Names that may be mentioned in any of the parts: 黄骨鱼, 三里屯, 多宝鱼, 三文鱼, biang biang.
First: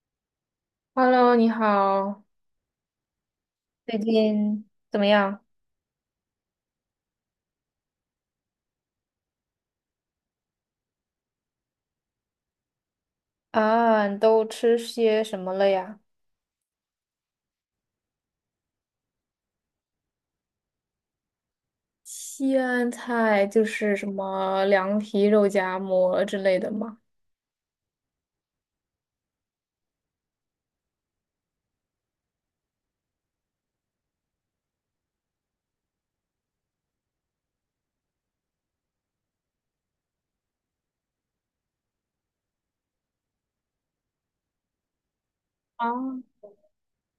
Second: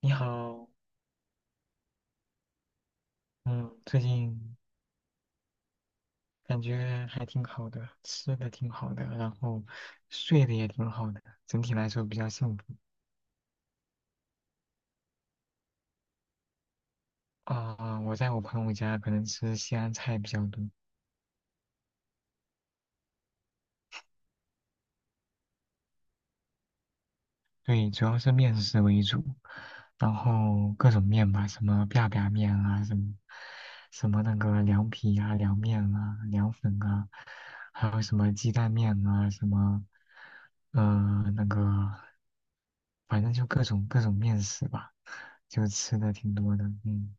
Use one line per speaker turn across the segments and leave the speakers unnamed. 你好。
Hello，你好。
嗯，
最
最近
近怎么样？
感觉还挺好的，吃的挺好的，然后睡的也挺好的，整体来说比较幸福。
啊，你都吃些什么了呀？
啊、我在我朋友家可能吃西安菜比较多，
西安菜就是什么凉皮、肉夹馍之类的嘛，
对，主要是面食为主，然后各种面吧，什么 biang biang 面啊，什么那个凉皮啊、凉面啊、凉粉啊，还有什么鸡蛋面啊，什么那个。反正就各种各种面食吧，就
啊，
吃的挺多的。嗯，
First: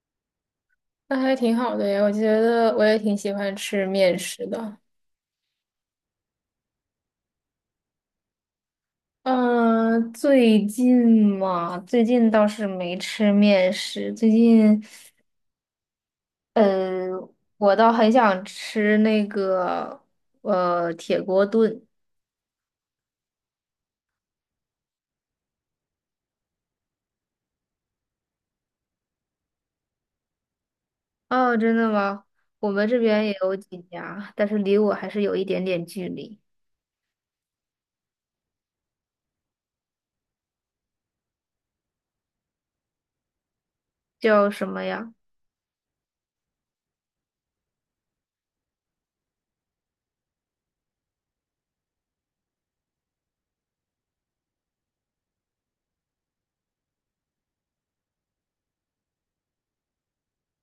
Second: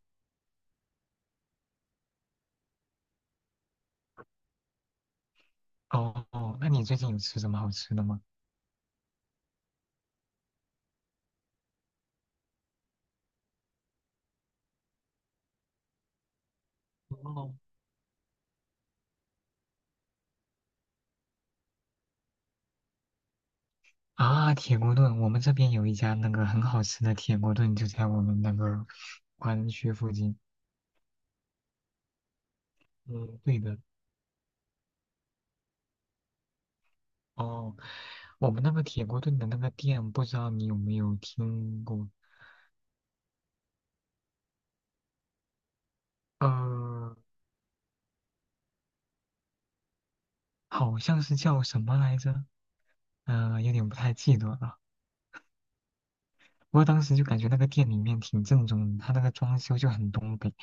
那还挺好的呀。我觉得我也挺喜欢吃面食的。
哦哦，那你最近有吃什么好吃的吗？
嗯，最近嘛，最近倒是没吃面食。最近，呃，
哦，
我倒很想吃那个铁锅炖。
啊，铁锅炖，我们这边有一家那个很好吃的铁锅炖，就在我们那个华人区附近。
哦，真的吗？我们这边也
嗯，
有
对的，
几家，但是离我还是有一点点距离。
哦，我们那个铁锅炖的那个店，不知道你有没有听过？
叫什么呀？
呃，好像是叫什么来着？有点不太记得了。不过当时就感觉那个店里面挺正宗的，它那个装修就很东北，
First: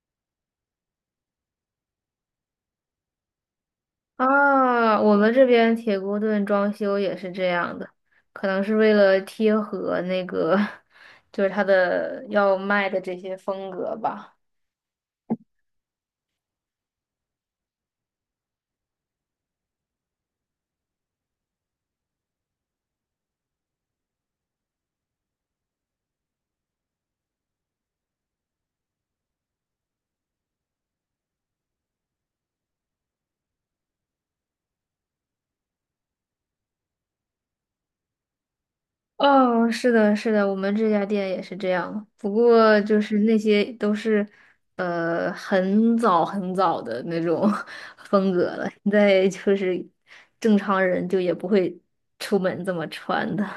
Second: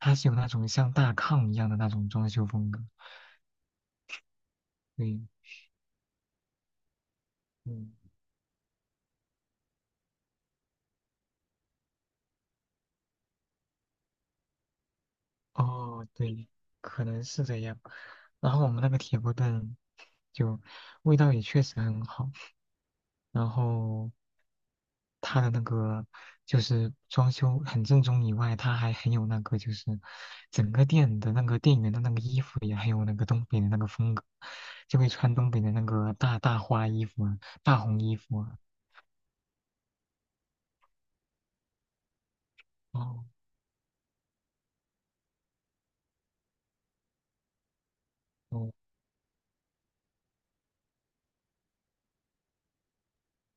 它是有那种像大炕一样的那种装修风格。
啊，我
对，
们这边铁锅炖装修也是这样的，
嗯，
可能是为了贴合那个，就是它的要卖的这些风格吧。
哦，对，可能是这样。然后我们那个铁锅炖就味道也确实很好，然后它的那个就是装修很正宗以外，它还很有那个就是整个店的那个店员的那个衣服也很有那个东北的那个风格，就会穿东北的那个大大花衣服啊，大红衣服啊。
哦，是的，是的，我们这家店也是这样。不过就
哦
是那些都是，很早很早的那种 风格了。
哦
现在就是正常人就也不会出门这么穿的。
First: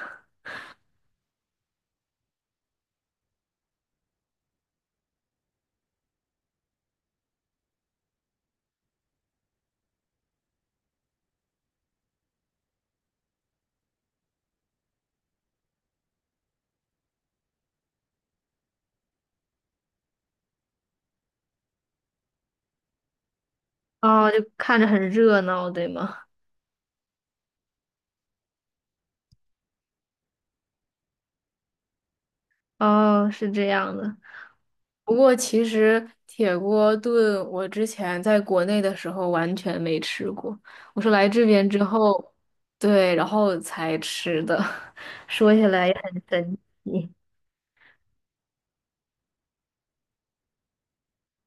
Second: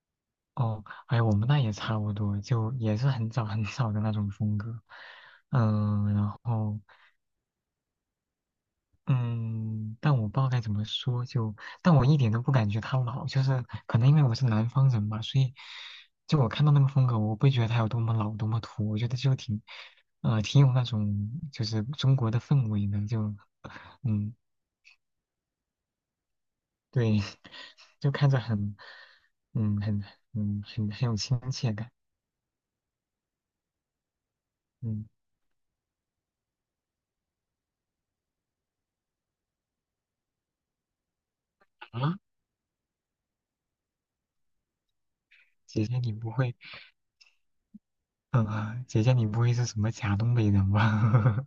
哦，哎，我们那也差不多，就也是很早很早的那种风格，然后嗯，但我不知道该怎么说，就但我一点都不感觉它老，就是可能因为我是南方人吧，所以就我看到那个风格，我不会觉得它有多么老多么土，我觉得就挺挺有那种就是中国的氛围的，就
哦，
嗯
就看着很热闹，对吗？
对，就看着很很很有亲切感，
哦，是这样的。
嗯。
不过其实铁锅炖，我之前在国内的时候完全没吃过，我是来这边之
啊，
后，对，然后才吃的。说起
姐
来也
姐你
很
不会，
神奇。
姐姐你不会是什么假东北人吧？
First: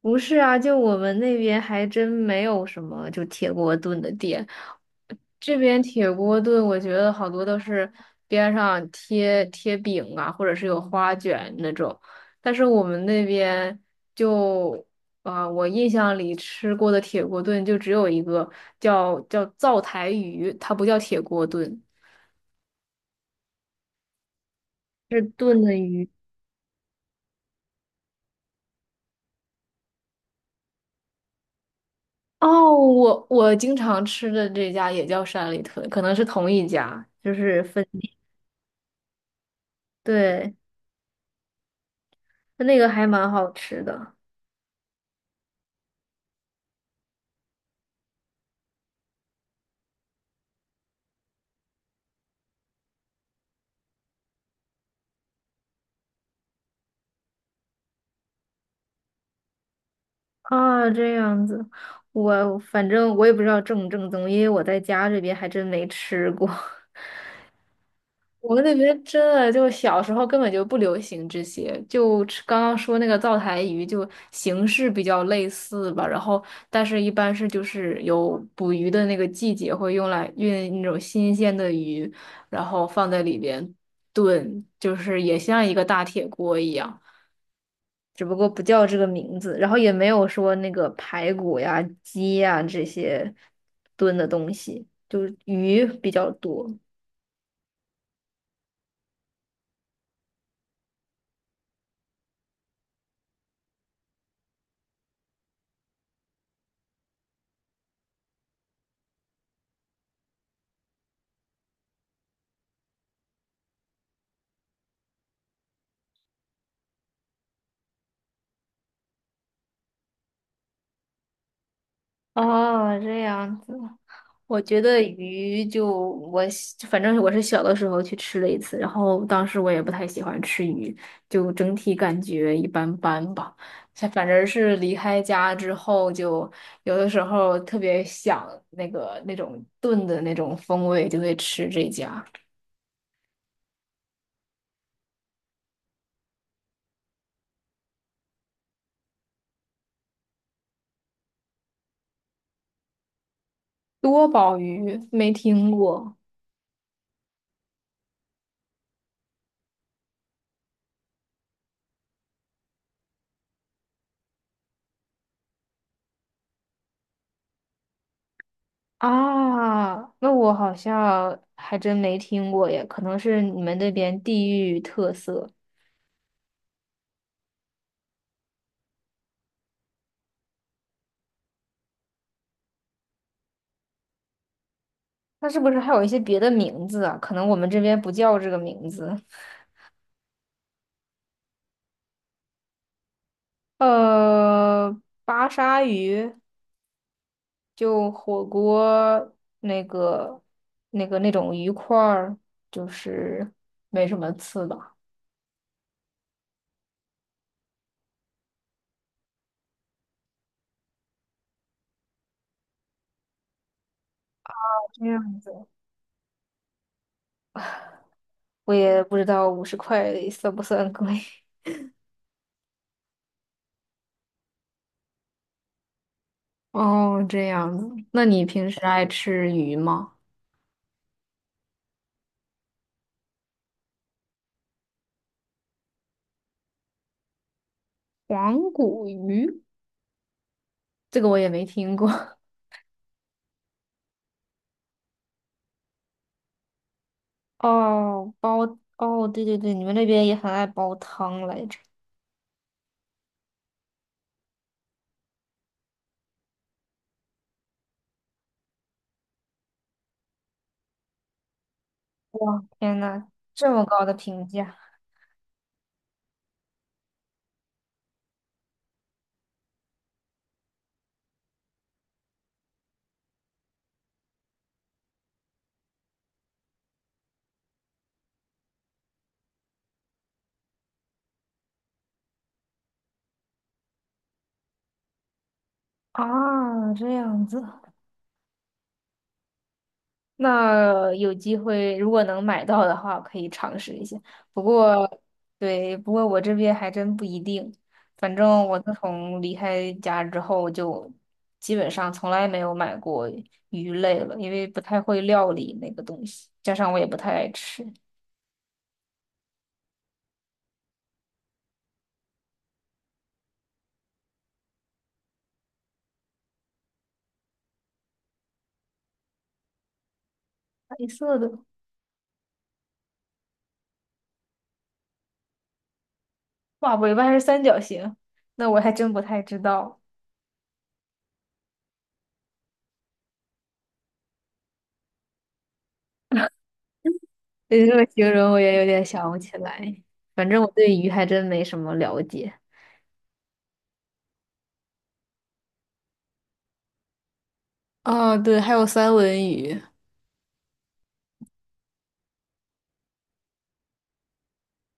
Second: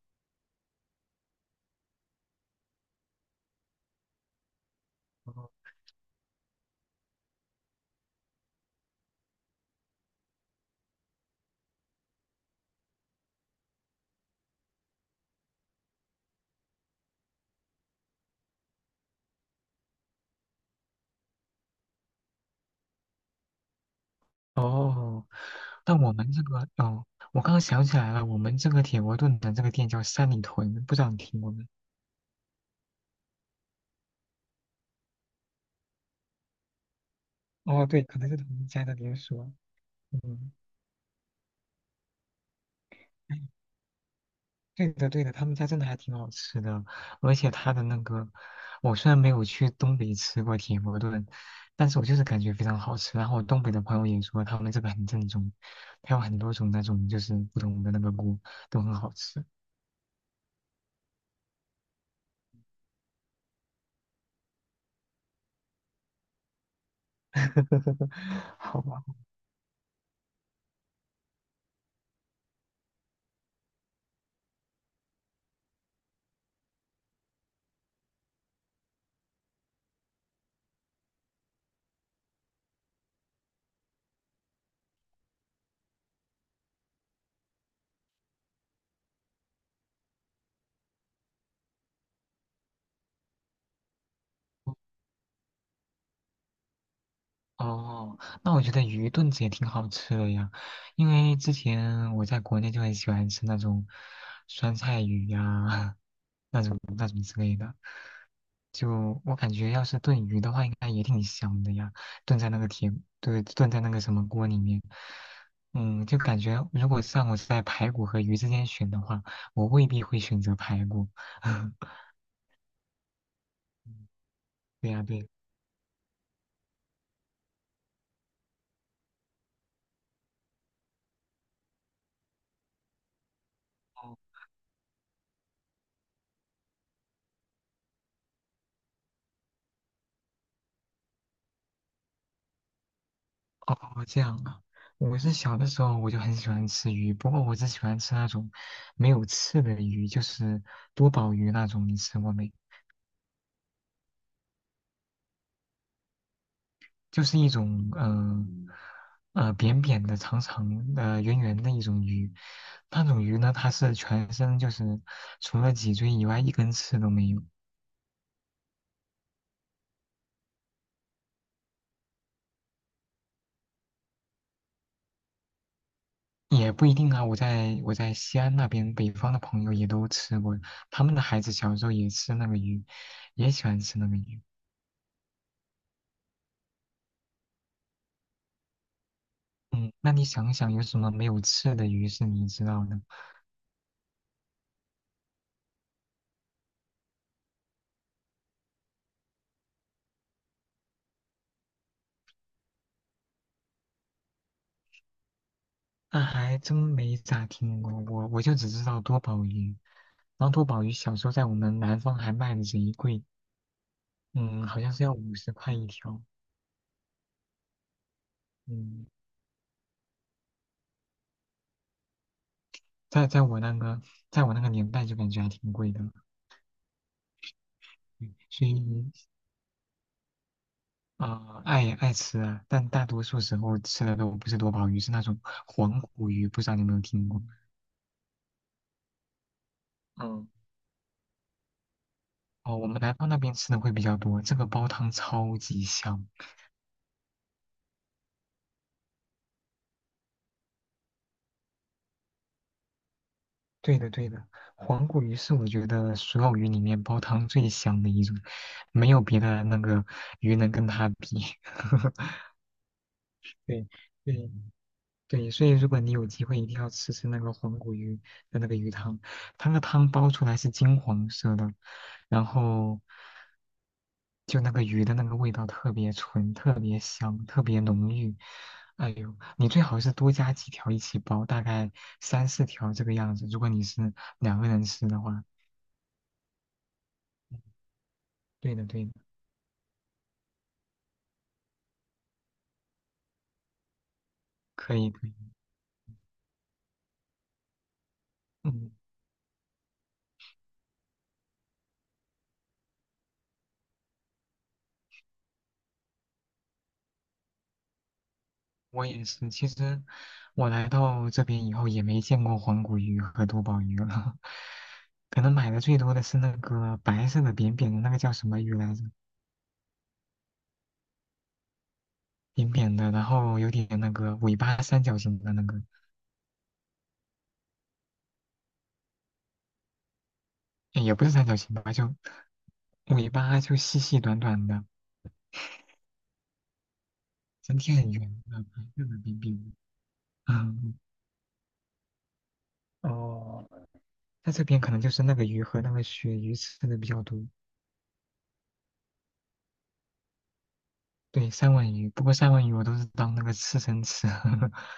不是啊，就我们那边还真没有什么就铁锅炖的店，这 边铁锅炖，我觉得好多都是边上贴贴饼啊，或者是有花卷那种。但是我们那边就啊、我印象里吃过的铁锅炖就只有一个叫灶台鱼，它不叫铁锅炖，是
哦，
炖的
但
鱼。
我们这个，哦，我刚刚想起来了，我们这个铁锅炖的这个店叫三里屯，不知道你听过没？
哦，我经常吃的这家也叫山里屯，可能是同一家，就是分，
哦，对，可能是同一家的连锁。嗯，
对，那个还蛮
哎，
好吃的。
对的，对的，他们家真的还挺好吃的，而且他的那个，我虽然没有去东北吃过铁锅炖，但是我就是感觉非常好吃。然后我东北的朋友也说他们这个很正宗，它有很多种那种就是不同的那个锅都很好吃。
啊，这样子，我反正我也不知道正不正宗，因为我在家这边还真没吃过。我 们那
好
边
吧。
真的就小时候根本就不流行这些，就吃刚刚说那个灶台鱼，就形式比较类似吧。然后，但是一般是就是有捕鱼的那个季节会用来运那种新鲜的鱼，然后放在里边炖，就是也像一个大铁锅一样。只不过不叫这个名字，然后也没有说那个排骨呀、鸡呀这些炖的东西，就是鱼比较多。
哦，那我觉得鱼炖子也挺好吃的呀，因为之前我在国内就很喜欢吃那种酸菜鱼呀、那种之类的。就我感觉，要是炖鱼的话，应该也挺香的呀，炖在那个铁，对，炖在那个什么锅里面。就感觉如果是让我在排骨和鱼之间选的话，我未必会选择排骨。
哦，这样子，我觉
对
得
呀，对。
鱼就我喜反正我是小的时候去吃了一次，然后当时我也不太喜欢吃鱼，就整体感觉一般般吧。像反正是离开家之后，就有的时候特别想那个那种炖的那种风味，就会吃这家。
哦，这样啊。我是小的时候我就很喜欢吃鱼，不过我只喜欢吃那种没有刺的鱼，就是多宝鱼那种，你吃过没？
多宝鱼没听过
就是一种扁扁的、长长的、圆圆的一种鱼。那种鱼呢，它是全身就是除了脊椎以外一根刺都没有，
啊，那我好像还真没听过耶，可能是你们那边地域特色。
也不一定啊。我在西安那边北方的朋友也都吃过，他们的孩子小时候也吃那个鱼，也喜欢吃那个鱼。
那是不是还有一些别的名字啊？可能我们这边不叫这个名字。
嗯，那你想想有什么没有刺的鱼是你知道的？
呃，巴沙鱼就火锅那个那个那种鱼块儿，就是没什么刺吧。
那还真没咋听过，我就只知道多宝鱼。然后多宝鱼小时候在我们南方还卖的贼贵，嗯，好像是
这
要五
样
十
子，
块一条，
我也
嗯，
不知道50块算不算贵。
在在我那个在我那个年代就感觉还挺贵的，
哦，这样子。那
嗯
你
所
平
以
时爱吃鱼吗？
啊、爱吃啊，但大多数时候吃的都不是多宝鱼，是那种黄骨鱼，不知道你有没有听过？
黄骨鱼。
嗯，
这个我也没听过。
哦，我们南方那边吃的会比较多，这个煲汤超级香。
哦，煲，哦，对对对，你们那边也很爱煲汤来着。
对的，对的，黄骨鱼是我觉得所有鱼里面煲汤最香的一种，没有别的那个鱼能跟它比。
哇，天呐，这么
对
高的评
对，
价
对，所以如果你有机会，一定要吃吃那个黄骨鱼的那个鱼汤，它那个汤煲出来是金黄色的，然后就那个鱼的那个味道特别纯，特别香，特别浓郁。哎呦，你最好是多加几条一起煲，大概三四条这个样子。如果你是2个人吃的话，
啊，这样子。
对的对的，
那有机会，如果能买到的话，可以尝试一下。不
可以
过，
可以，
对，不过我这边还真不一定。反正我
嗯。
自从离开家之后，就基本上从来没有买过鱼类了，因为不太会料理那个东西，加上我也不太爱吃。
我也是，其实我来到这边以后也没见过黄骨鱼和多宝鱼了，可能买的最多的是那个白色的扁扁的那个叫什么鱼来着？
白色的，
扁扁的，然后有点那个尾巴三角形的那个，
哇，尾巴还是三角形，那我还真不太知道。
诶也不是三角形吧，就尾巴就细细短短的，整
你
体
这么
很圆
形容，我
的，
也
白
有点
色的
想
扁
不起
扁的。
来。反正我
嗯，
对鱼还真没什么了解。
哦，在这边可能就是那个鱼和那个鳕鱼吃的比较多，
啊，对，还有三文鱼。
对，三文鱼。不过三文鱼我都是当那个刺身吃。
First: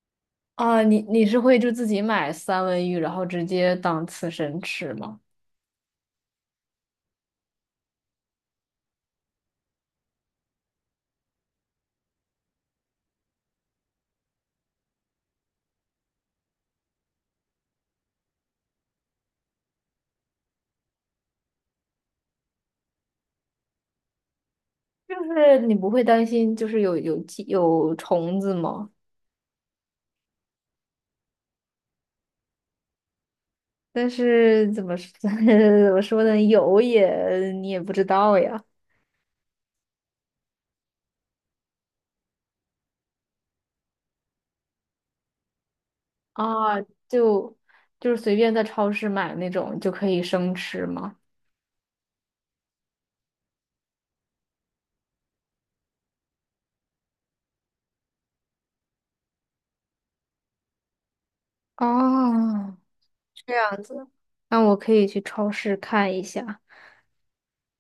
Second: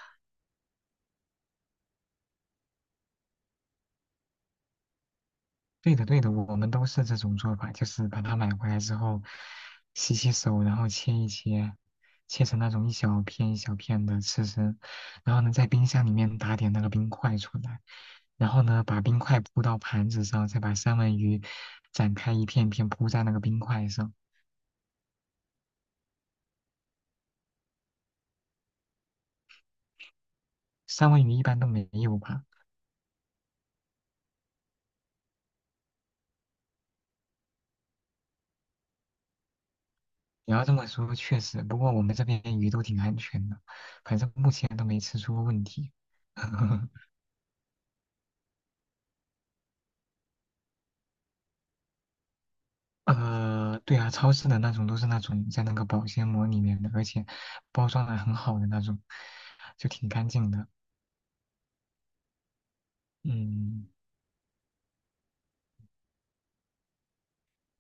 啊，你是会就自己买三文鱼，然后直接当刺身吃吗？
对的，对的，我们都是这种做法，就是把它买回来之后，洗洗手，然后切一切，切成那种一小片一小片的吃吃，然后呢，在冰箱里面打点那个冰块出来，然后呢，把冰块铺到盘子上，再把三文鱼展开一片片铺在那个冰块上。
就是你不会担心就是有虫子吗？
三文鱼一般都没有吧？
但是怎么说 怎么说呢，有也你也不知道呀。
你要这么说，确实，不过我们这边鱼都挺安全的，反正目前都没吃出过问题。
啊，就就是随便在超市买那种就可以生吃吗？
对啊，超市的那种都是那种在那个保鲜膜里面的，而且包装的很好的那种，就挺干净的。
哦，这样
嗯，
子，那我可以去超市看一下。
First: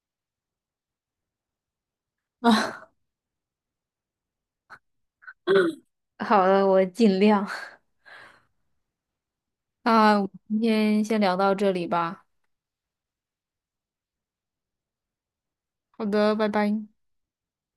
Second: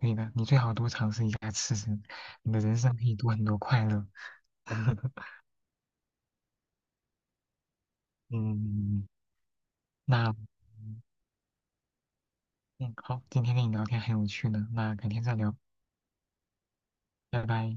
可以的，你最好多尝试一下吃吃，你的人
啊，
生可以多很多快乐。
好的，我尽量。
嗯，
那我们
那
今天先聊到这里吧。
嗯，好，今天跟你聊天很有趣呢，那改天再聊，
好的，拜拜。
拜拜。